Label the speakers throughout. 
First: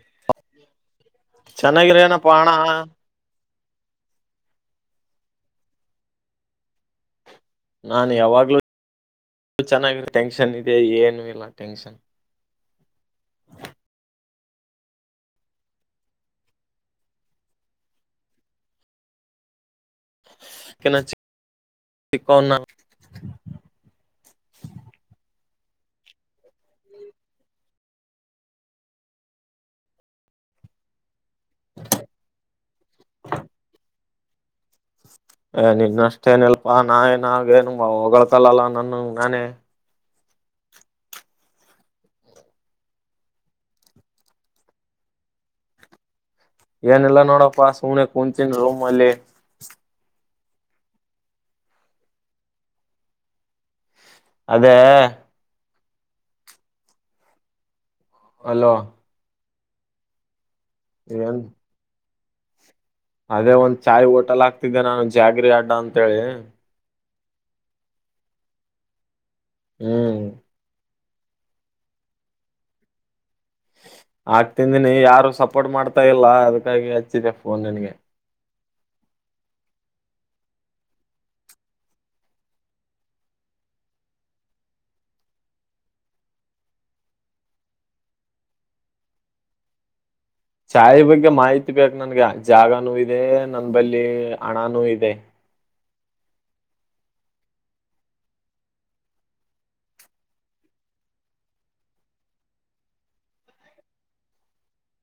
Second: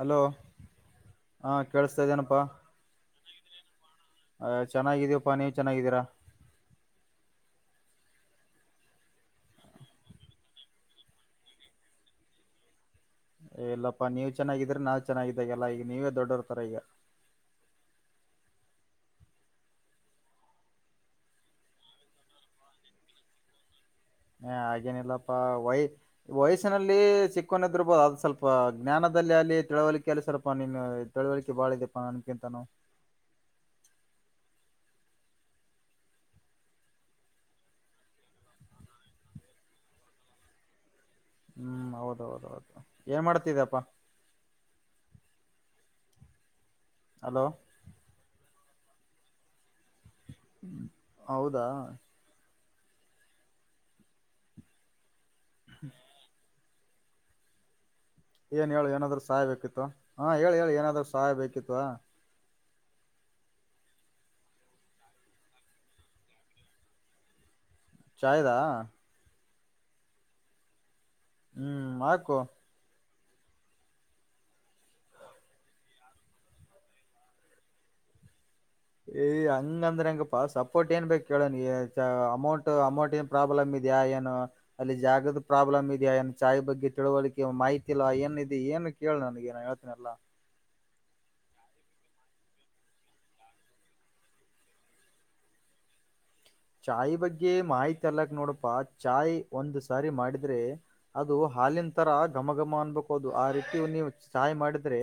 Speaker 1: Hello ಹಾಂ ಕೇಳಿಸ್ತಾ
Speaker 2: ಚೆನ್ನಾಗಿರೇನಪ್ಪ
Speaker 1: ಇದ್ದೇನಪ್ಪ
Speaker 2: ಅಣ
Speaker 1: ಅ ಚೆನ್ನಾಗಿದೀವಪ್ಪಾ ನೀವು್ ಚೆನ್ನಾಗಿದ್ದೀರಾ
Speaker 2: ನಾನು ಯಾವಾಗ್ಲೂ ಚೆನ್ನಾಗಿ ಟೆನ್ಷನ್ ಇದೆ ಏನು ಇಲ್ಲ ಟೆನ್ಷನ್
Speaker 1: ಇಲ್ಲಪ್ಪಾ ನೀವ್ ಚೆನ್ನಾಗಿದ್ರೆ ನಾ ಚೆನ್ನಾಗಿದ್ದಾಗಲ್ಲ ಈಗ ನೀವೇ ದೊಡ್ಡರ್ತರ ಈಗ
Speaker 2: ಕನಾ ಚ ಕನಾ
Speaker 1: ಹ ಹಾಗೇನಿಲ್ಲಪ್ಪಾ ವಯ ವಯಸ್ಸಿನಲ್ಲಿ ಚಿಕ್ಕನ ಇದರ್ಬೋದು ಅದ್ ಸ್ವಲ್ಪ ಜ್ಞಾನದ ಅಲ್ಲಿ ತಿಳವಳಿಕೆ ಎ ಸರಪಾ ನೀ ತಿಳವಳಿಕೆ ಬಾಳ ಇ ಇದಪ್ಪ ನನ್ಕಂತ ನಾ
Speaker 2: ನಿನ್ನಷ್ಟೇಏನಲ್ಪಾ ನಾ ಏನ ಆಾಗ ಏನ್ ಹೊಗಳಳ್ಕಲ್ಲಲ್ಲಾ ನನ್ನ ನಾನೇ
Speaker 1: ಹ್ಮ್ ಹೌದೌದೌದು ಏನ್ ಮಾಡ್ತಿದಪ್ಪಾ
Speaker 2: ಏನೆಲ್ಲಾ
Speaker 1: ಹಲೋ
Speaker 2: ನೋಡಪ್ಪಾ ಸುಣ ಕುೂಂತನ್ ರೂಮ್ಲ್ಲಿ
Speaker 1: ಹ ಹೌದಾ
Speaker 2: ಅದೇ
Speaker 1: ಹ್ಮ ಏನ್
Speaker 2: ಅಲೋ
Speaker 1: ಹೇಳು ಏನಾದ್ರು ಸಹಾಯ ಬೇಕಿತ್ತು ಹಾ ಹೇಳಿ ಹೇಳಿ ಏನಾದ್ರು ಸಹಾಯ
Speaker 2: ಏನ್
Speaker 1: ಬೇಕಿತ್ತುವ
Speaker 2: ಅದೇ ಒಂದ್ ಚಾಯ್ ಹೋಟೆಲ್ ಆಕ್ತಿದ್ದೆ ನಾನು ಜಾಗ್ರ ಅಡ್ಡ ಅಂತೇಳಿ
Speaker 1: ಚಾಹದಾ
Speaker 2: ಹ್ಮ್
Speaker 1: ಹ್ಮ್ ಹಾಕು
Speaker 2: ಆಗ್ತಿಂದನಿ ಯಾರು ಸಪೋರ್ಟ್ ಮಾಡ್ತಾ ಇಲ್ಲ ಅದ್ಕ್ಕಾಗಿ ಹಚ್ಚಿದೆ ಫೋನ್ ನನ್ಗೆ
Speaker 1: ಏಯ್ ಹಂಗ ಅಂದ್ರ ಹಂಗಪ್ಪಾ ಸಪೋರ್ಟ್ ಏನ್ ಬೇಕಕ್ ಕೇಳೋ ನೀ ಅಮೌಂಟ್ ಅಮೌಂಟ್ ಏನ್ ಪ್ರಾಬ್ಲಮ್ ಇದ್ಯಾಾ ಏನು ಅಲ್ಲಿ ಜಾಗದ ಪ್ರಾಬ್ಲಮ್ ಇದೆಯಾ ಏನು ಚಾಯ್ ಬಗ್ಗೆ ತಿಳುವಳಿಕೆ ಮಾಹಿತಿ ಇಲ್ಲ ಏನ್ ಏನ್ ನು ಕೇಳು ನನಗೆ ನಾನು ಹೇಳ್ತೇನೆಲ್ಲ
Speaker 2: ಚಾಯೆ ಬಗ್ಗೆ ಮಾಹಿತಿ ಬೇಕು ನನ್ಗೆ ಜಾಗನೂ ಇದೆ ನನ್ನ ಬಲ್ಲಿ ಹಣನೂ ಇದೆ
Speaker 1: ಚಾಯ್ ಬಗ್ಗೆ ಮಾಹಿತಿ ಅಲ್ಲಕ್ ನೋಡಪಾ ಚಾಯ್ ಒಂದ್ ಸಾರಿ ಮಾಡಿದ್ರೆ ಅದು ಹಾಲಿನ ತರಾ ಘಮ ಘಮ ಅನ್ಬೇಕ ಅದು ಆ ರೀತಿ ನೀವು ಚಾಯ್ ಮಾಡಿದ್ರೆ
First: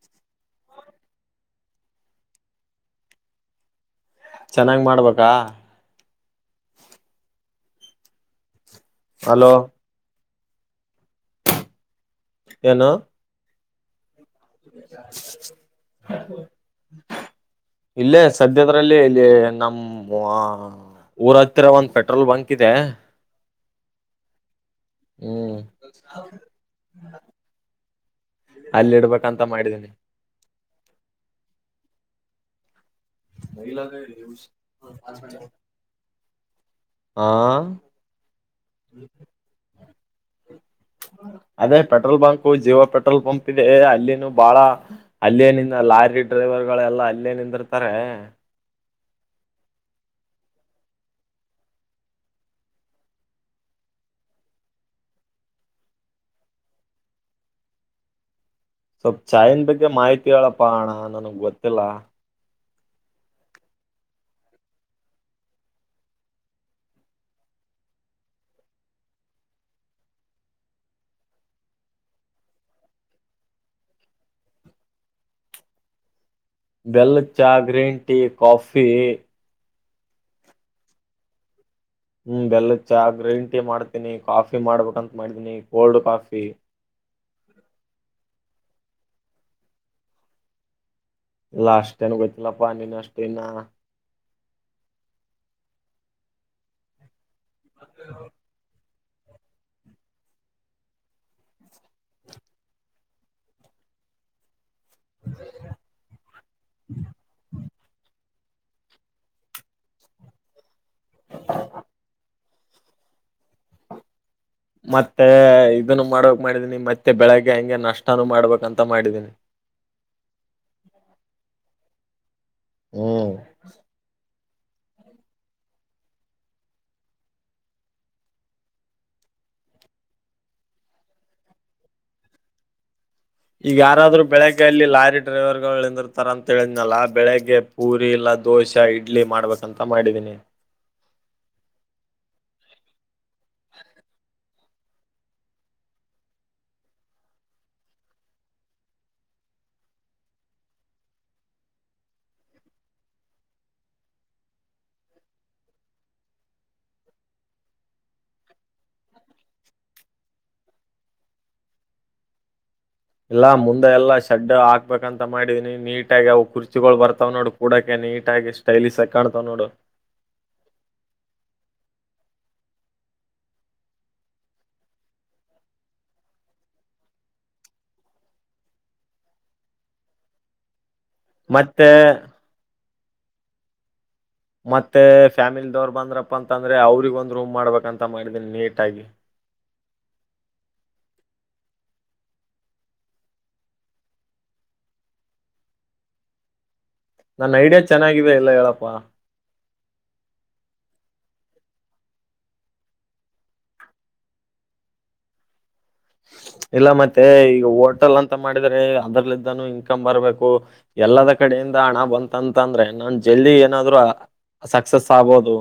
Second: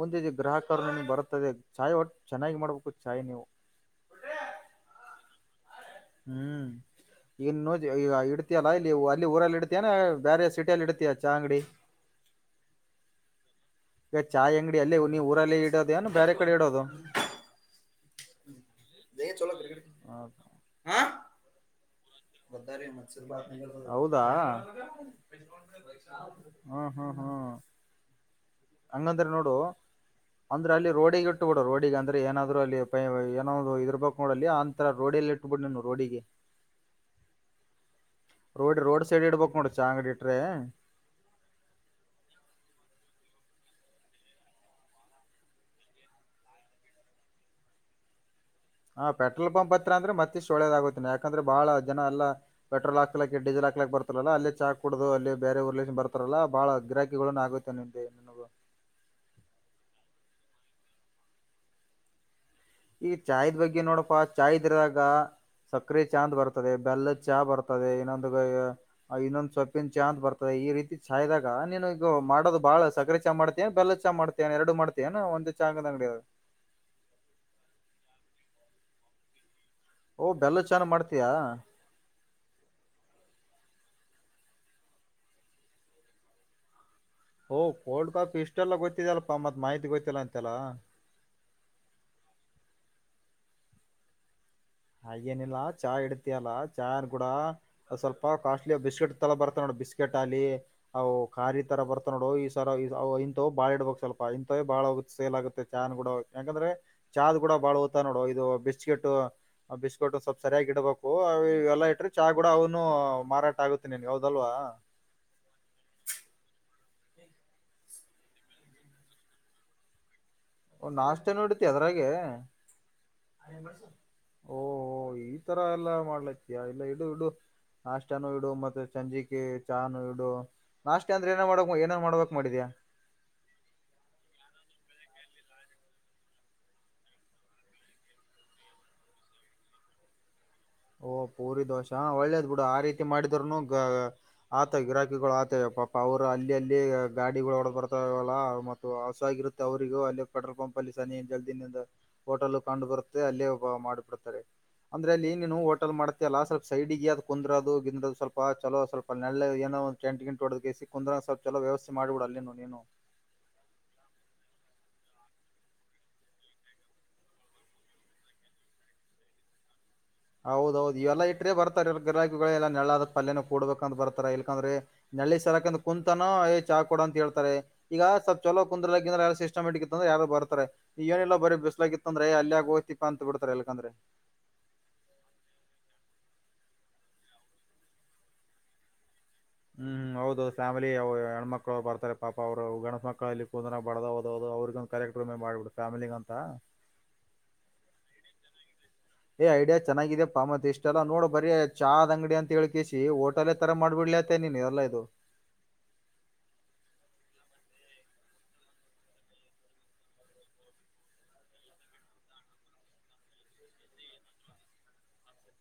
Speaker 1: ಮುಂದಿದ್ದ ಗ್ರಾಹಕರುನು ಬರುತ್ತದೆ ಚಾಯ್ ಒಟ್ಟ ಚೆನ್ನಾಗಿ ಮಾಡ್ಬೇಕು ಚಾಯ್ ನೀವು
Speaker 2: ಚೆನ್ನಾಗ್ ಮಾಡ್ಬೇಕಾ
Speaker 1: ಹ್ಮ್ ಇನ್ನು ಈ ಇಡ್ತಿಯಲ್ಲ ಇಲ್ಲಿ ಅಲ್ಲಿ
Speaker 2: ಅಲೋ
Speaker 1: ಊರಲ್ಲಿ ಇಡ್ತಾನ ಬೇರೆ ಸಿಟಿಅಲ್ಲಿ ಇಡ್ತಿಯ ಚಾ ಅಂಗಡಿ
Speaker 2: ಏನು
Speaker 1: ಚಾ ಅಂಗಡಿ ಅಲ್ಲೇ ನೀ ಊರಲ್ಲೇ ಇಡೋದೇ ಏನು ಬೇರೆ ಕಡೆ ಇಡೋದು
Speaker 2: ಇಲ್ಲೇ ಸದ್ಯದ್ರಲ್ಲಿ ಇಲ್ಲಿ ನಮ್ಮ ಊರ ಹತ್ತಿರ ಒಂದು ಪೆಟ್
Speaker 1: ಹೌದಾ
Speaker 2: ಹ್ಮ್
Speaker 1: ಹ್ಮ ಹ್ಮ ಹ
Speaker 2: [unintelligible] ಅಲ್ಲಿ
Speaker 1: ಹಂಗಂದ್ರೆ
Speaker 2: ಇಡ್ಬೇಕಂತ
Speaker 1: ನೋಡು
Speaker 2: ಮಾಡಿದೀನಿ
Speaker 1: ಅಂದ್ರೆ ಅಲ್ಲಿ ರೋಡಿಗೆ ಇಟ್ಟು ಬಿಡ ರೋಡಿಗ ಅಂದ್ರೆ ಏನಾದ್ರು ಅಲ್ಲಿ ಏನಾದ ಇದರ್ಬೇಕಕ್ ನೋಡಲ್ಲ ಅಂತರ ರೋಡಿಯಲ್ಲಿ ಇಟ್ಬಿಡ್ ನೀನು ರೋಡಿಗೆ
Speaker 2: ಹ
Speaker 1: ರೋಡ್ ರೋಡ್ ಸೈಡ್ ಇಡ್ಬಕ್ ನೋಡ ಚಾ ಅಂಗಡಿ ಇಟ್ರೆ
Speaker 2: [unintelligible] ಅದೇ petrol pump Jio petrol pump ಇದೆ ಅಲ್ಲಿನು ಬಾಳ ಅಲ್ಲಿನಿಂದ ಲಾರಿ ಡ್ರೈವರ್ ಗಳೆಲ್ಲಾ ಅಲ್ಲೇ ನಿಂದಿರ್ತಾರೆ
Speaker 1: ಹಾ ಪೆಟ್ರೋಲ್ ಪಂಪ್ ಹತ್ರ ಅಂದ್ರೆ ಮತ್ತಷ್ಟ ಒಳ್ಳೇದಾಗುತ್ತೆ ಯಾಕಂದ್ರೆ ಬಾಳ ಜನ ಎಲ್ಲಾ ಪೆಟ್ರೋಲ್ ಹಾಕೋಳಕ್ ಡೀಸೆಲ್ ಹಾಕೋಳಕ್ ಹಾಕ್ಲಕ್ ಬರ್ತಾರಲ್ಲ ಅಲ್ಲಿ ಚಾಕ್ ಕುಡುದು ಅಲ್ಲಿ ಬೇರೆ ಉರುಲಿಂದು ಬರ್ತಾರಲ್ಲ ಬಾಳ ಗಿರಾಕಿ ನ್ ಆಗುತ್ತೆ ನಿಮಗೆ
Speaker 2: ಸ್ವಲ್ಪ್ ಚಾಯ್ನ್ ಬಗ್ಗೆ ಮಾಹಿತಿ ಹೇಳಪ್ಪ ಅಣ ನನಗ್ ಗೊತ್ತಿಲ್ಲ
Speaker 1: ಈಗ ಚಾಯದ್ ಬಗ್ಗೆ ನೋಡಪ್ಪಾ ಚಾಯ್ ಇದ್ರಾಗ ಸಕ್ರಿ ಚಾ ಅಂತ ಬರ್ತದೆ ಬೆಲ್ಲದ ಚಾ ಬರ್ತದೆ ಇನ್ನೊಂದು ಇನ್ನೊಂದ್ ಸೊಪ್ಪಿನ ಚಾ ಅಂತ ಬರ್ತದೆ ಈ ರೀತಿ ಚಾಯದಾಗ ನೀನು ಈಗ ಮಾಡೋದು ಬಾಳ ಸಕ್ರಿ ಚಾ ಮಾಡ್ತೇನೆ ಬೆಲ್ಲದ ಚಾ ಮಾಡ್ತೇ ಎರಡು ಮಾಡ್ತೇ ಒಂದ ಚಾದ ಅಂಗಡಿದಾಗ
Speaker 2: ಬೆಲ್ಲ ಚಾ ಗ್ರೀನ್ ಟೀ ಕಾಫಿ
Speaker 1: ಓ ಬೆಲ್ಲದ ಚಾ ಮಾಡ್ತೀಯಾ
Speaker 2: ಹ್ಮ ಬೆಲ್ಲದ ಚ ಗ್ರೀನ್ ಟೀ ಮಾಡ್ತೀನಿ ಕಾಫಿ ಮಾಡ್ಬೇಕಂತ ಮಾಡಿದೀನಿ ಕೋಲ್ಡ್ ಕಾಫಿ
Speaker 1: ಓ ಕೋಲ್ಡ್ ಕಾಫಿ ಇಷ್ಟೆಲ್ಲ ಗೊತ್ತಿದೇಲ್ಲಪ್ಪ ಮತ್ ಮಾಹಿತಿ ಗೊತ್ತಿಲ್ಲ ಅಂತೆಲ್ಲ
Speaker 2: ಅಷ್ಟ ಏನ್ ಗೊತ್ತಿಲ್ಲ ಪಾ ನಿನ ಅಷ್ಟ ಇನ್ನ
Speaker 1: ಹಾಗೇನಿಲ್ಲ ಚಾ ಇಡ್ತಿಯಲ್ಲ ಚಾಯ ಕೂಡ ಸ್ವಲ್ಪ ಕಾಸ್ಟ್ಲಿ ಬಿಸ್ಕಟ್ ತರ ಬರ್ತ ನೋಡು ಬಿಸ್ಕೆಟ್ ಆಲಿ ಅವು ಖಾರಿ ತರ ಬರ್ತ ನೋಡು ಈ ಸರ ಇಂತವ ಬಾಳ ಇಡ್ಬೇಕಕ್ ಸ್ವಲ್ಪ ಇಂತಥವ ಬಾಳ ಹೋಗುತ್ತ ಸೇಲ್ ಆಗುತ್ತೆ ಚಾ ಕೂಡ ಯಾಕಂದ್ರೆ ಚಾದ್ ಕೂಡ ಬಾಳ ಹೋಗ್ತ ನೋಡ ಇದು ಬಿಸ್ಕೆಟ್ ಬಿಸ್ಕಿಟ್ ಸ್ವಲ್ಪ್ ಸರಿಯಾಗಿ ಇಡಬೇಕು ಇವೆಲ್ಲ ಇಟ್ರೆ ಚಾ ಕೂಡ ಅವ್ನು ಮಾರಾಟ ಆಗುತ್ತೆ ನಿನ್ಗೆ ಹೌದಲ್ವಾ
Speaker 2: ಮತ್ತೆ ಇದನ್ನು ಮಾಡಕ್ ಮಾಡಿದೀನಿ ಮತ್ತೆ ಮತ್ತೆ ಬೆಳಿಗ್ಗೆ ಹಂಗೆ ನಷ್ಟಾನೂ ಮಾಡ್ಬೇಕಂತ ಮಾಡಿದೀನಿ
Speaker 1: ಒ ನಾಷ್ಟ ನು ಇಡ್ತೀ ಅದ್ರಾಗೆ
Speaker 2: ಹ್ಮ್
Speaker 1: ಓ ಈ ತರ ಎಲ್ಲಾ ಮಾಡ್ಲತಿಯಾ ಇಲ್ಲ ಇಡು ಇಡು ನಾಷ್ಟಾನೂ ಇಡು ಮತ್ತೆ ಸಂಜಿಕೆ ಚಾ ನೂ ಇಡು ನಾಷ್ಟ ಅಂದ್ರೆ ಏನ ಮಾಡಕ್ ಏನನ್ ಮಾಡಬೇಕಕ್ ಮಾಡಿದ್ಯಾಾ
Speaker 2: [inaudible] ಈಗ ಯಾರಾದ್ರು ಬೆಳಗ್ಗೆಯಲ್ಲಿ ಲಾರಿ ಡ್ರೈವರಗಳು ನಿಂದರ್ತಾರ್ ಅಂತ ಹೇಳಿದ್ನಲ್ಲ ಬೆಳಿಗ್ಗೆ ಪೂರಿ ಇಲ್ಲ ದೋಸೆ ಇಡ್ಲಿ ಮಾಡ್ಬೇಕಂತ ಮಾಡಿದೀನಿ
Speaker 1: ಓ ಪೂರಿ ದೋಶಾ ಒಳ್ಳೇದ್ ಬಿಡು ಆ ರೀತಿ ಮಾಡಿದ್ನು ಆತ ಗಿರಾಕಿಗಳು ಆತ ಪಾಪ ಅವರು ಅಲ್ಲಿ ಅಲ್ಲಿ ಗಾಡಿಗಳು ಹೊಡ ಬರ್ತವಲ್ಲ ಮತ್ತು ಹಸುವಾಗಿ ಅವ್ರರಿಗೂ ಅಲ್ಲೇ ಪೆಟ್ರೋಲ್ ಪಂಪ್ ಅಲ್ಲಿ ಸನಿ ಜಲ್ದಿನಿಂದ ಹೋಟಲ್ ಕಂಡು ಬರುತ್ತೆ ಅಲ್ಲೇ ಉಪಹಾರ ಮಾಡಿಬಿಡ್ತಾರೆ ಅಂದ್ರೆ ಅಲ್ಲಿ ನೀವು ಹೋಟಲ್ ಮಾಡತಿ ಅಲ್ಲಾ ಸ್ವಲ್ಪ ಸೈಡ್ಗೆ ಅ ಕುಂದರೋದು ಗಿಂಡ್ರದು ಸ್ವಲ್ಪ ಚಲೋ ಸ್ವಲ್ ನೆಳ್ಳು ಏನೋ ಒಂದು ಟೆಂಟ್ ಗಿಂಟು ಹೊಡೆದ್ಕೇಸಿ ಕುಂದರ ಸ್ವಲ್ಪ ವ್ಯವಸ್ಥ ಮಾಡಬಿಡ ಅಲ್ಲಿನು ನೀನು
Speaker 2: ಇಲ್ಲಾ ಮುಂದೆ ಎಲ್ಲಾ ಶಡ್ ಹಾಕ್ಬೇಕಂತ ಮಾಡಿದೀನಿ ನೀಟಾಗಿ ಅವು ಕುರ್ಚಿಗಳು ಬರ್ತಾವ್ ನೋಡು ಕೂಡಕೇನ್ ನೀಟ್ ಆಗಿ ಸ್ಟೈಲಿಶ್ ಆಗಿ ಕಾಣ್ತವ್ ನೋಡು
Speaker 1: ಹೌದೌದು ಇವೆಲ್ಲಾ ಇಟ್ರೆ ಬರ್ತಾರೆ ಇವ್ರ್ ಗಿರಾಕಿಗಳೆಲ್ಲ ನೆರ್ಳಾದ ಪಲ್ಯನ ಕೂಡ್ಬೇಕಂತ್ ಬರ್ತಾರೆ ಇಲ್ಕಂದ್ರೆ ನಳ್ಳಿ ಸರಕ್ಕಂದ ಕುಂತನೋ ಏ ಚಾ ಕೊಡ ಅಂತ್ ಹೇಳ್ತಾರೆ ಈಗ ಸ್ವಲ್ಪ್ ಚಲೋ ಕುಂದಿರ್ಲಕಂದ್ರೆ ಸಿಸ್ಟಮ್ಯಾಟಿಕ್ ಇತ್ತುಂದ್ರೆ ರೂ ಬರ್ತಾರೆ. ಈಗೇನಿಲ್ಲ ಬರೀ
Speaker 2: ಮತ್ತೆ
Speaker 1: ಬಿಸ್ಲಾಗಿತ್ತಂದ್ರೆ ಏ ಅಲ್ ಯಾಕ್ ಹೋತಿಪ್ಪ ಅಂತ್ಬಿಡ್ತಾರೆ ಎಲ್ಕಂದ್ರೆ.
Speaker 2: ಮತ್ತೆ ಫ್ಯಾಮಿಲಿದವರು ಬಂದ್ರಪ್ಪ ಅಂತಂದ್ರೆ ಅವ್ರಿಗ್ ಒಂದ್ ರೂಮ್ ಮಾಡ್ಬೇಕಂತ ಮಾಡಿದೀನಿ ನೀಟಾಗಿ.
Speaker 1: ಹ್ಮ್ ಹೌದು ಫ್ಯಾಮಿಲಿ ಅವು ಹೆಣ್ಮಕ್ಳು ಬರ್ತಾರೆ ಪಾಪ ಅವರು ಗಂಡ್ ಮಕ್ಳ ಅಲ್ಲಿ ಕುಂದ್ರ ಬಡದ ಹೌದು ಹೌದು ಅವ್ರ್ಗೂ ಕರೆಕ್ ರೂಮೆ ಮಾಡಿಬಿಟ್ ಫ್ಯಾಮಿಲಿಗಂತ
Speaker 2: ನನ್ ಐಡಿಯಾ ಚೆನ್ನಾಗಿವೆ ಇಲ್ಲ ಹೇಳಪ್ಪಾ.
Speaker 1: ಏ ಐಡಿಯಾ ಚೆನ್ನಾಗಿದ್ಯಪ್ಪ ಮತ್ ಇಷ್ಟ್ ಎಲ್ಲ ನೋಡ್ ಬರೀ ಚಾದ್ ಅಂಗಡಿ ಅಂತ ಹೇಳ್ಕಿಸಿ ಹೋಟಲೆ ತರ ಮಾಡ್ಬಿಡ್ ಇಲ್ಲಾತೇನ್ ನೀ ನೀರಲ್ಲ ಇದು
Speaker 2: [inaudible] ಇಲ್ಲ ಮತ್ತೆ ಈಗ ಹೋಟೆಲ್ ಅಂತ ಮಾಡಿದ್ರೆ ಅದ್ರಲಿದ್ದಾನು ಇನ್ಕಮ್ ಬರ್ಬೇಕು ಎಲ್ಲದ ಕಡೆ ಇಂದ ಹಣ ಬಂತಂತಂದ್ರೆ ನಾನ್ ಜಲ್ದಿ ಏನಾದ್ರು ಆ ಸಕ್ಸಸ್ ಆಗ್ಬೋದು.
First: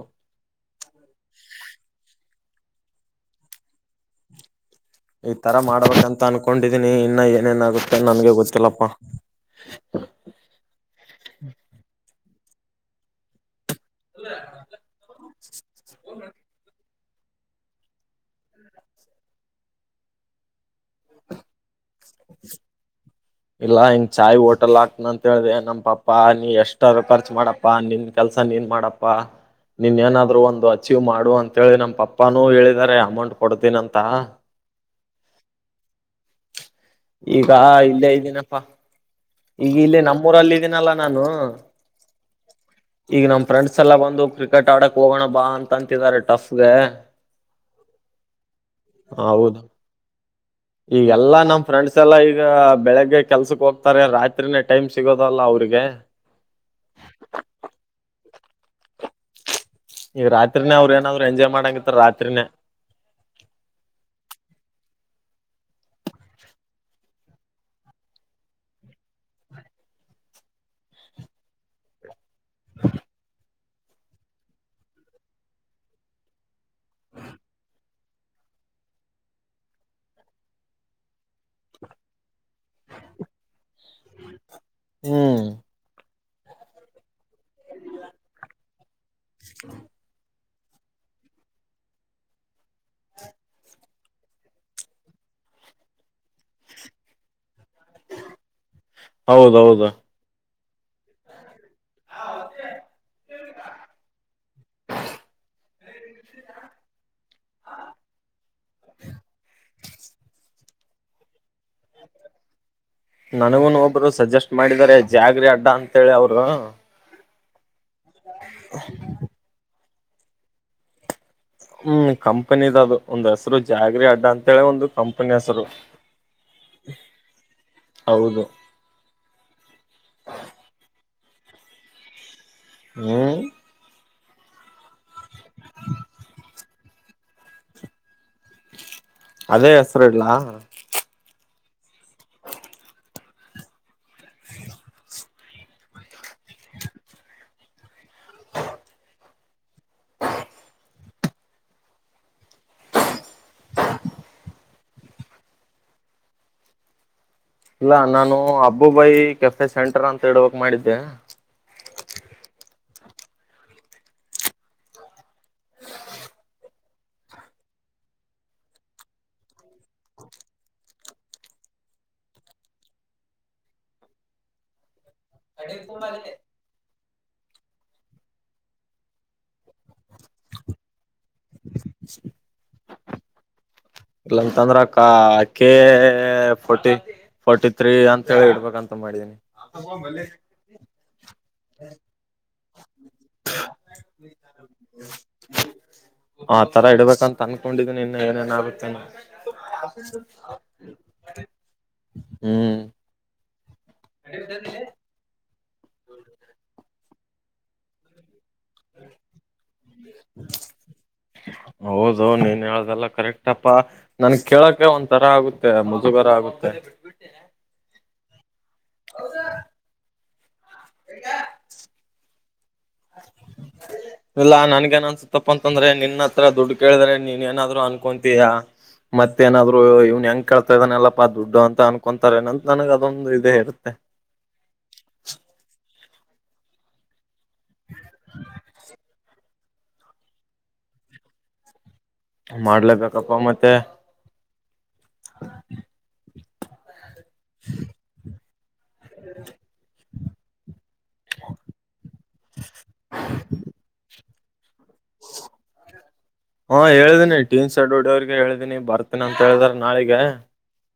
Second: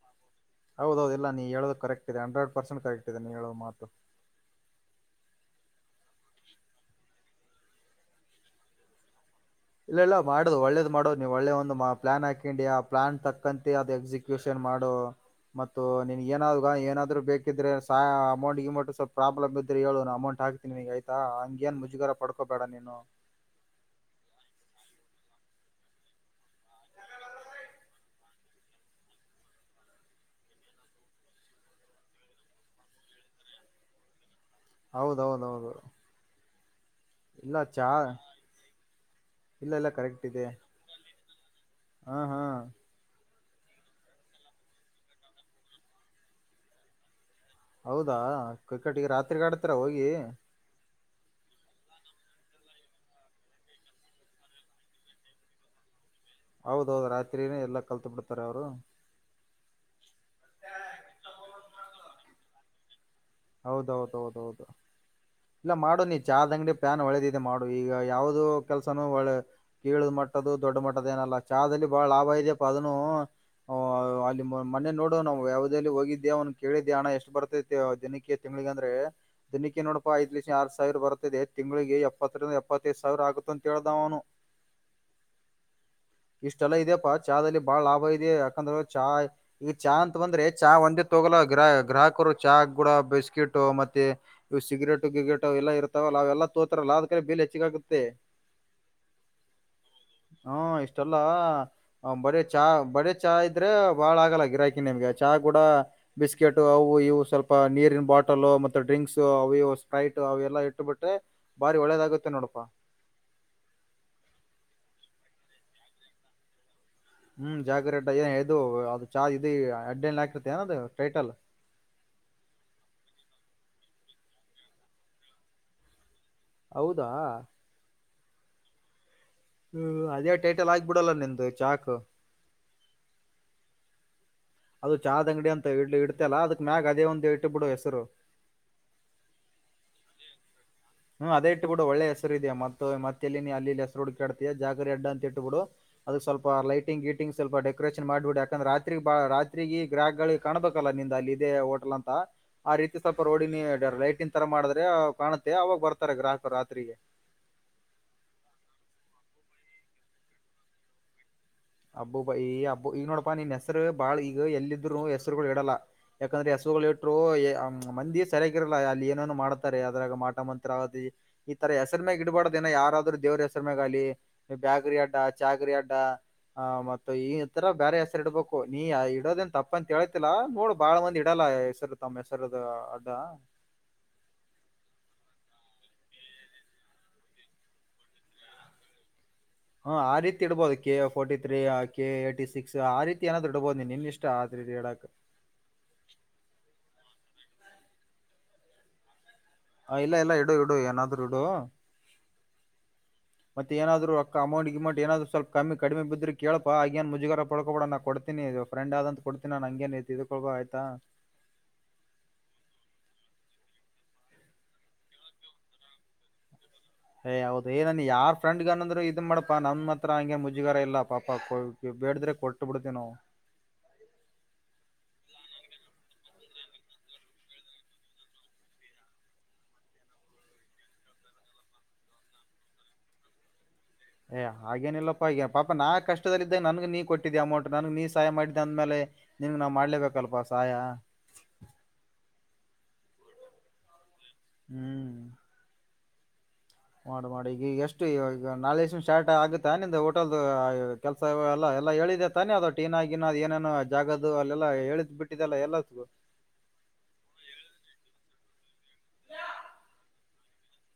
Speaker 1: ಹೌದೌದು ಇಲ್ಲ ನೀ ಹೇಳೋದು ಕರೆಕ್ಟ್ ಇದೆ ಹಂಡ್ರೆಡ್ ಪರ್ಸೆಂಟ್ ಕರೆಕ್ಟ್ ಇದೆ ನೀ ಹೇಳೋ ಮಾತು.
Speaker 2: ಈ ತರ ಮಾಡ್ಬೇಕಂತ ಅನ್ಕೊಂಡಿದೀನಿ ಇನ್ನ ಏನೇನ್ ಆಗುತ್ತೆ ನನ್ಗೆ ಗೊತ್ತಿಲ್ಲಪ್ಪಾ.
Speaker 1: ಇಲ್ಲ ಇಲ್ಲ ಮಾಡೋದು ಒಳ್ಳೇದ್ ಮಾಡುದು ನೀ ಒಳ್ಳೆ ಒಂದು ಮ ಪ್ಲಾನ್ ಹಾಕಂಡಿಯ ಆ ಪ್ಲಾನ್ ತಕ್ಕಂ ತೆ ಅದ್ ಎಕ್ಸಿಕ್ಯೂಷನ್ ಮಾಡು ಮತ್ತು ನಿನ್ಗ್ ಏನಾವ್ಗ ಏನಾ ದ್ರು ಬೇಕಿದ್ರೆ ಸಾ ಅಮೌಟ್ ಗಿಮೌಂಟ್ ಸ್ವಲ್ಪ್ ಪ್ರಾಬ್ಲಮ್ ಇದ್ರೆ ಹೇಳು ನಾ ಅಮೌಂಟ್ ಹಾಕ್ ತಿನಿ ಆಯ್ತಾ ಹಂಗೇನ್ ಮುಜುಗರ ಪಡ್ಕೊಬೇಡ ನೀನು
Speaker 2: ಅಲ್ ಹಾಕ್ ತ್ನಂತ್ ಹೇಳ್ದೆ ನಮ್ ಪಪ್ಪಾ ನೀ ಎಷ್ಟಾರು ಖರ್ಚ್ ಮಾಡಪ್ಪಾ ನಿನ್ ಕೆಲ್ಸ ನೀನ್ ಮಾಡಪ್ಪಾ ನೀನ್ ಏನಾದ್ರು ಒಂದು ಅಚೀವ್ ಮಾಡು ಅಂತ ಹೇಳಿ ನಮ್ ಪಪ್ಪಾನೂ ಹೇಳಿದ್ದಾರೆ ಅಮೌಂಟ್ ಕೊಡ್ತೀನಂತ
Speaker 1: ಹೌದೌದೌದು.
Speaker 2: ಈಗ
Speaker 1: ಇಲ್ಲ ಚಾ
Speaker 2: ಇಲ್ಲೇ ಇದ್ದೀನಪ್ಪಾ
Speaker 1: ಇಲ್ಲ ಇಲ್ಲ
Speaker 2: ಈಗಿಲ್ಲೆ
Speaker 1: ಕರೆಕ್ಟ್ ಇದೆ
Speaker 2: ನಮ್ಮೂರಲ್ಲಿದೀನಲ್ಲ ನಾನು
Speaker 1: ಹಾ ಹಾ
Speaker 2: ಈಗ ನಮ್ ಫ್ರೆಂಡ್ಸ್ ಎಲ್ಲ ಬಂದು ಕ್ರಿಕೆಟ್ ಆಡಕ್ ಹೋಗೋಣ ಬಾ ಅಂತ ಅಂತಿದ್ದಾರೆ ಟಫ್ಗೆ
Speaker 1: ಹೌದಾ ಕ್ರಿಕೆಟಿಗೆ
Speaker 2: ಹೌದು
Speaker 1: ರಾತ್ರಿಗಾಡ್ತೀರ ಹೋಗಿ?
Speaker 2: ಈಗೆಲ್ಲಾ ನಮ್ ಫ್ರೆಂಡ್ಸ್ ಎಲ್ಲಾ ಈಗ ಬೆಳಿಗ್ಗೆ ಕೆಲ್ಸಕ್ ಹೋಗ್ತಾರೆ ರಾತ್ರಿನೇ ಟೈಮ್ ಸಿಗೋದಲ್ಲ ಅವ್ರಿಗೆ
Speaker 1: ಹತ್ತಾರೆ ಅವರು
Speaker 2: ತ್ರಿನೆ
Speaker 1: ಹೌದೌದೌದೌದು. ಇಲ್ಲ ಮಾಡು ನೀ ಚಾದಂಗ್ಡಿ ಪ್ಯಾನ್ ಒಳ್ಳೆದಿದೆ ಮಾಡು ಈಗ ಯಾವ್ದು ಕೆಲ್ಸನು ಒಳ್ಳೆ ಹೇಳಿದ್ ಮಾಡ್ ತದು ದೊಡ್ಡ ಮಟ್ಟದೇನಲ್ಲ ಚಾದಲ್ಲಿ ಬಾಳ ಲಾಭ ಇದ್ಯಪ್ಪಾ ಆಡುನು. ಹೂಂ ಅಲ್ಲಿ ಒನ್ ಮನೆ ನೋಡೊ ನಾವು ಯಾವ್ದೇ ಅಲ್ಲಿ ಹೋಗಿದ್ದೆ ಅವ್ನ್ ಕೇಳಿದ್ದೆ ಅಣ ಎಷ್ಟ್ ಬರ್ತೈತೆ ಆ ದಿನುಕ್ ಕೆ ತಿಂಗ್ಳುಗೆ ಅಂದ್ರೆ ದಿನಿಕ್ಕೆ ನೋಡಪಾ ಐದ್ ರಿಂದ ಆರ್ ಸಾವಿರ ಬರ್ತದೆ ತಿಂಗ್ಳಿಗೆ ಯಪ್ ಪತ್ರಿಂದ ಎಪ್ಪತ್ತೈದ್ ಸಾವಿರ ಆಗುತ್ತಂತ್ ಹೇಳ್ತಾ ಅವನು
Speaker 2: ಹ್ಮ್
Speaker 1: ಇಷ್ಟೆಲ್ಲಾ ಇದ್ಯಪ್ಪಾ ಚಾದಲ್ಲಿ ಬಾಳ ಲಾಭ ಇದೆ ಯಾಕಂದ್ರೆ ಚಾ ಈ ಚಾ ಅಂತ ಬಂದ್ರೆ ಚಾ ಒಂದೇ ತೊಗಲ ಗ್ರ ಗ್ರಾಹಕರು ಚಾ ಕೂಡ ಬಿಸ್ಕಿಟು ಮತ್ತೆ ಇ ಸಿಗರೆಟು ಗಿಗ್ರೇಟು ಅವೆಲ್ಲಾ ಇರ್ತಾವಲ್ಲ ಅವೆಲ್ಲ ತೋತಾರಲ್ಲ ಅದುಕೆಲ್ಲಾ ಬಿಲ್ ಎಟ್
Speaker 2: ಹೌದೌದು.
Speaker 1: ಹೂಂ ಇಷ್ಟೆಲ್ಲಾ ಆಂ ಬರೆ ಚಾ ಬರೇ ಚಾ ಇದ್ರೆ ಬಾಳ ಆಗಲ್ಲ ಗಿರಾಕಿ ನಿಮ್ಗೆ ಚಾ ಕೂಡ ಬಿಸ್ಕೆಟು ಅವು ಇವು ಸ್ವಲ್ಪ ನೀರಿನ್ ಬಾಟಲು ಮತ್ತೆ ಡ್ರಿಂಕ್ಸ್ ಅವು ಇವು ಸ್ಪ್ರೈಟ್ ಅವೆಲ್ಲ ಇ ಅಟ್ಟು ಬಿಟ್ಟೆ ಬಾರಿ ಒಳ್ಳೇದಾಗುತ್ತೆ ನೋಡಪಾ
Speaker 2: ನನುಗೂನು ಒಬ್ರು ಸಜೆಸ್ಟ್ ಮಾಡಿದಾರೆ ಜಾಗ್ರಿ ಅಡ್ಡಾ ಅಂತೇಳಿ ಅವರು
Speaker 1: ಹ್ಮ್ ಜಾಗ್ರಿ ಅಡ್ಡಾ ಏ ಇದು ಚಾ ಇದು ಅಡ್ಡೆಲ್ ಹಾಕ್ತಿತ್ ಏನದು ಟೈಟಲ್
Speaker 2: ಹ್ಮ್ ಕಂಪನಿದದು ಒಂದ್ ಹೆಸರು ಜಾಗರಿ ಅಡ್ಡ ಅಂತೇಳಿ ಒಂದು ಕಂಪನಿ ಹೆಸರು.
Speaker 1: ಹೌದಾ
Speaker 2: ಹೌದು.
Speaker 1: ಹ್ಮ್ ಅದೇ ಟೈಟಲ್ ಆಗ್ಬಿಡಲ್ಲ ನಿಂದು ಚಾಕು.
Speaker 2: ಹ್ಮ್.
Speaker 1: ಅದು ಚಹ ಅಂಗಡಿ ಅಂತ ಇಡ್ ಇಡ್ತಿ ಅಲ ಅದಕ್ ಮ್ಯಾಗ ಅದೇ ಒಂದು ಇಟ್ಬುಡು ಹೆಸರು.
Speaker 2: ಅದೇ ಹೆಸರು ಇಡ್ಲ.
Speaker 1: ಹ್ಮ್ ಅದೇ ಇಟ್ಬುಡು ಒಳ್ಳೆ ಹೆಸರಿದೆ ಮತ್ ಹೋಗಿ ಮತ್ತೆಲ್ಲಿ ನೀ ಅಲ್ಲಿ ಇಲ್ಲಿ ಹೆಸರು ಹುಡುಕಾಡ್ತಿ ಜಾಗರಿ ಅಡ್ ಅಂತ ಇಟ್ ಬುಡು ಅದುಕ್ ಸ್ವಲ್ಪ ಲೈಟಿಂಗ್ ಗೀಟಂಗ್ ಸ್ವಲ್ಪ ಡೆಕೋರೇಷನ್ ಮಾಡ್ಬಿಡು ಯಾಕಂದ್ರ ರಾತ್ರಿ ಬಾ ರಾತ್ ಗ್ರಾಹಕ್ ಗಳಿಗ್ ಕಾಣಬೇಕಲ್ಲ ನಿಂದ್ ಅಲ್ಲಿದೆ ಹೋಟೆಲ್ ಅಂತ ಆ ರೀತಿ ಸ್ವಲ್ಪ ರೋಡಿಗ್ ನೀ ಲೈಟಿಂಗ್ ತರ. ಮಾಡಿದ್ರೆ ಕಾಣುತ್ತೆ ಅವಾಗ ಬರ್ತಾರೆ ಗ್ರಾಹಕರು ರಾತ್ರಿಗೆ.
Speaker 2: ಇಲ್ಲ ನಾನು ಅಬ್ಬುಬಾಯಿ ಕೆಫೆ ಸೆಂಟರ್ ಅಂತ ಹಿಡ್ಬಾಕ್ ಮಾಡಿದ್ದೆ.
Speaker 1: ಅಬ್ಬುಬಾಯಿ ಈ ಹಬು ಹೇ ಇಗ್ ನೋಡಪಾ ನೀನ್ ಹೆಸರು ಬಾಳ್ ಈಗ ಎಲ್ಲಿದ್ರು ಹೆಸರುಗಳು ಇಡಲ್ಲ ಯಾಕಂದ್ರೆ ಹೆಸ್ ಇಟ್ರು ಮಂದಿ ಸರಿಯಕಗಿರಲ್ಲ ಅಲ್ಲಿ ಏನೇನು ಮಾಡ್ತಾರೆ ಅದ್ರಾಗ ಮಾಟ ಮಂತ್ರ ಅದ್ ಹೆಸರ್ ಮ್ಯಾಗ ಇಡಬಾರ್ದಿನ ಯಾರಾದ್ರೂ ದೇವ್ರ ಹೆಸ್ರು ಮೆಗಾಗ್ಲಿ ಬ್ಯಾಕ್ರಿ ಅಡ್ಡ ಚಕ್ರಿ ಅಡ್ಡ. ಹ ಮತ್ತ ಇತರ ಬೇರೆ ಹೆಸರು ಇಡ್ಬಕು ನೀ ಇಡೋದೆನ್ ತಪ್ಪ ಅಂತ ಹೇಳತಿಲ್ಲಾ ನೋಡ್ ಬಾಳ ಮಂದಿ ಇಡ್ಡಲ್ಲ ಹೆಸರು ತಮ್ಮ ಹೆಸರುದು ಅಡ್ಡ.
Speaker 2: ಇಲ್ಲಂತಂದ್ರ ಕಾ ಕೆಎ ಫೋರ್ಟೀನ್ ಫೋರ್ಟಿ ತ್ರೀ ಅಂತ ಹೇಳಿ ಇಡ್ಬೇಕಂತ ಮಾಡಿದೀನಿ.
Speaker 1: ಹ್ಮ ಆರೀತಿ ಇಡಬೋದು KA forty. Three KA eighty six ಆರೀತಿ ಏನಾದ್ರು ಇಡಬೋದ್ ನೀ ನಿನ್ ಇಷ್ಟ ಅದ್ ಇಡಾಕ.
Speaker 2: ಅತರ. ಅನ್ಕೊಂಡಿದಿನೀ ಇನ್ನ ಏನೇನ ಆಗುತ್ತೆನಾ.
Speaker 1: ಇಲ್ಲ ಇಲ್ಲ ಇಡು ಇಡು ಏನಾದ್ರು ಇಡು
Speaker 2: ಹ್ಮ್.
Speaker 1: ಮತ್ತೇಏನಾದ್ರು ರೊಕ್ಕ ಅಮೌಂಟ್ ಗಿಮೌಂಟ್ ಏನಾದ್ರು ಸ್ವಲ್ ಕಮ್ಮಿ ಕಡಿಮಿ ಬಿದ್ರು ಕೇಳಪ್ಪ ಆಗೇನ್ ಮುಜಗಾರ ಪಡ್ಕೊ ಬೇಡ ನಾಕೋಡ್ ನಿ ಫ್ರೆಂಡ್ ಆದಂತ ಕೊಡ್ತೀನಿ ನನ್ ಹಂಗೇನು ತಿಳ್ಕೋಬೇಡ ಆಯ್ತಾ.
Speaker 2: ಆಯ್ತಪ್ಪ ನಾನೀಗ್ ಕೇಳೋಕೆ ಒಂತರ ಆಗುತ್ತೆ ಮುಜುಗರ ಆಗುತ್ತೆ.
Speaker 1: ಹೇ ಹೌದು ಏ ನನ್ ಯಾರ್ ಫ್ರಂಡ್ ಗಾನಂದ್ರು ಇದ್ ಮಾಡಪಾ ನನ್ ಮಾತ್ರ ಹಂಗೆನ್ ಮುಜ್ ಗಾರ ಇಲ್ಲ ಪಾಪ ಕೊ ಬೇಡುದ್ರೆ.
Speaker 2: ಇಲ್ಲ ನಾನೀಗ್ ಏನ್ ಅನುಸ್ತಾಪ ಅಂತಂದ್ರೆ ನಿನ್ ಹತ್ರ ದುಡ್ಡು ಕೇಳಿದ್ರೆ ನೀನ್ ಏನಾದ್ರು ಅನ್ಕೊತೀಯಾ. ಮತ್ತೇಏನಾದ್ರು ಇವ್ನ್ ಹೆಂಗ ಕೇಳ್ತಾ ಇದಾನೆಲ್ಲಪ್ಪಾ ದುಡ್ಡು ಅಂತ ಅನ್ಕೊಂತಾರೆ ಏನಂತ್ ನನಗೆ ಅದೊಂದು ಇದೇ ಇರುತ್ತೆ.
Speaker 1: ಹೇ ಹಾಗೇನಿಲ್ಲಪ್ಪಪಾ ಇಗ ಪಾಪ ನಾ ಕಷ್ಟದಲ್ಲಿದ್ದಾಗ ನಂಗ ನೀ ಕೊಟ್ ಕೊಟ್ಟಿದಿಯ ಅಮೌಂಟ್ ನಾನೀಗ್ ನೀ ಸಹಾಯ ಮಾಡಿದ್ದ ಅಂದ್ಮೇಲೆ ನಿನಿಗ್ ನಾ ಮಾಡ್ಲೇಬೇಕಲ್ಪ ಸಹಾಯ.
Speaker 2: ಮಾಡ್ಲಬೇಕಪ್ಪ ಮತ್ತೆ.
Speaker 1: ಹ್ಮ್.
Speaker 2: [unintelligible] [inaudible]
Speaker 1: ಮಾಡು ಮಾಡು ಈಗ ಎಷ್ಟು ಈಗ ನಾಳೆನ್ ಸ್ಟಾರ್ಟ್ ಆಗುತ್ತೆ ನಿಂದ ಹೋಟೆಲ್ದು ಕೆಲ್ಸ ಎಲ್ಲ ಎಲ್ಲ. ಹೇಳಿದೆ ತಾನೆ ಅದು ಟೀನ ಗಿನ ಅದ್ ಏನೇನು ಜಾಗದ್ ಅದು ಅಲ್ಲೆಲ್ಲ ಹೇಳಿದ್ ಬಿಟ್ಟಿದ್ದಲ್ಲ ಎಲ್ಲೋತು.
Speaker 2: ದೀನ್ ಸೆಡ್ ಹೊಡಿಯೋರ್ಗು ಹೇಳ್ದೀನಿ ಬರ್ತೀನಿ ಅಂತ ಹೇಳಿದ್ರ ನಾಳಿಗೆ.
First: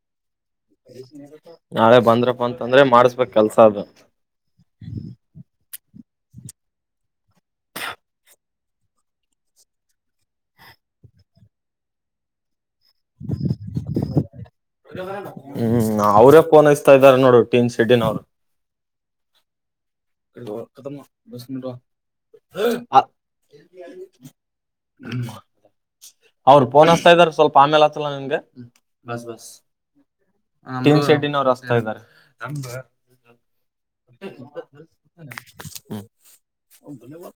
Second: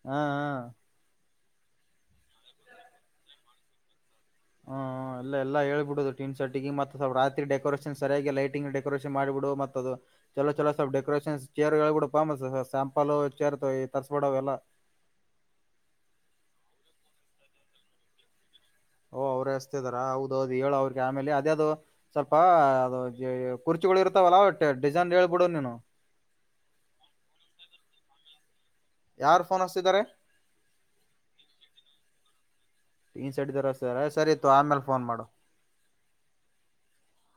Speaker 1: ಹಾ ಹಾ.
Speaker 2: ನಾಳೆ ಬಂದ್ರಪ್ಪ ಅಂತಂದ್ರೆ ಮಾಡಸ್ಬೇಕ್ ಕೆಲ್ಸ ಅದು.
Speaker 1: ಹ್ ಎಲ್ಲ ಎಲ್ಲ ಹೇಳ್ಬಿಡದು ಟೀಮ್ ಸೇಟ್ಟಿಗೆ ಮತ್ತ ರಾತ್ರಿ ಡೆಕೋರೇಷನ್ ಸರಿಯಾಗಿ ಲೈಟಂಗ್ ಡೆಕೋರೇನ್ ಮಾಡಿಬಿಡು ಮತ್ತ ಅದು. ಚಲೋ ಚಲೋ ಸೋಲ್ಪ್ ಡೇಕೋರೇಷನ್ ಚೇರ್ಗಳು ಹೇಳ್ಬಿಡಪ ಮತ್
Speaker 2: ಹ್ಮ್ ಅವರೇ ಪೋನ್ ಇದಾರೆ ನೋಡು ಟೀನ್ ಶೇದಿನವ್ರು.
Speaker 1: ಓ ಅವ್ರೆ ಹೌದ ಹೌದು ಹೇಳು ಅವ್ರಿಗೆ ಆಮೇಲೆ ಅದೇ ಅದು ಸ್ವಲ್ಪ ಅದು ಕುರ್ಚುಗಳು ಇರ್ತಾವಲ್ಲ ಡಿಸೈನ್ ಹೇಳ್ಬಿಡು ನೀನು.
Speaker 2: ಅವ್ರು ಪೋನ್ ಹಚ್ತಾ ಇದಾರೆ ಸ್ವಲ್ಪ ಆಮೇಲೆ ಹಚ್ಲ ನಿನ್ಗೆ.
Speaker 1: ಯಾರ್ ಫೋನ್ ಹಸ್ತಿದ್ದಾರೆ.
Speaker 2: ಗ ಶೆಡ್ನರು ರಸ್ತ ಇದ್ದಾರೆ
Speaker 1: ಟೀನ್ ಸಡಿದಾರ ಸರ್ ಸರಿ ಇತ್ತು ಆಮೇಲೆ ಫೋನ್ ಮಾಡು
Speaker 2: ಹೌ ಧನ್ಯವಾದ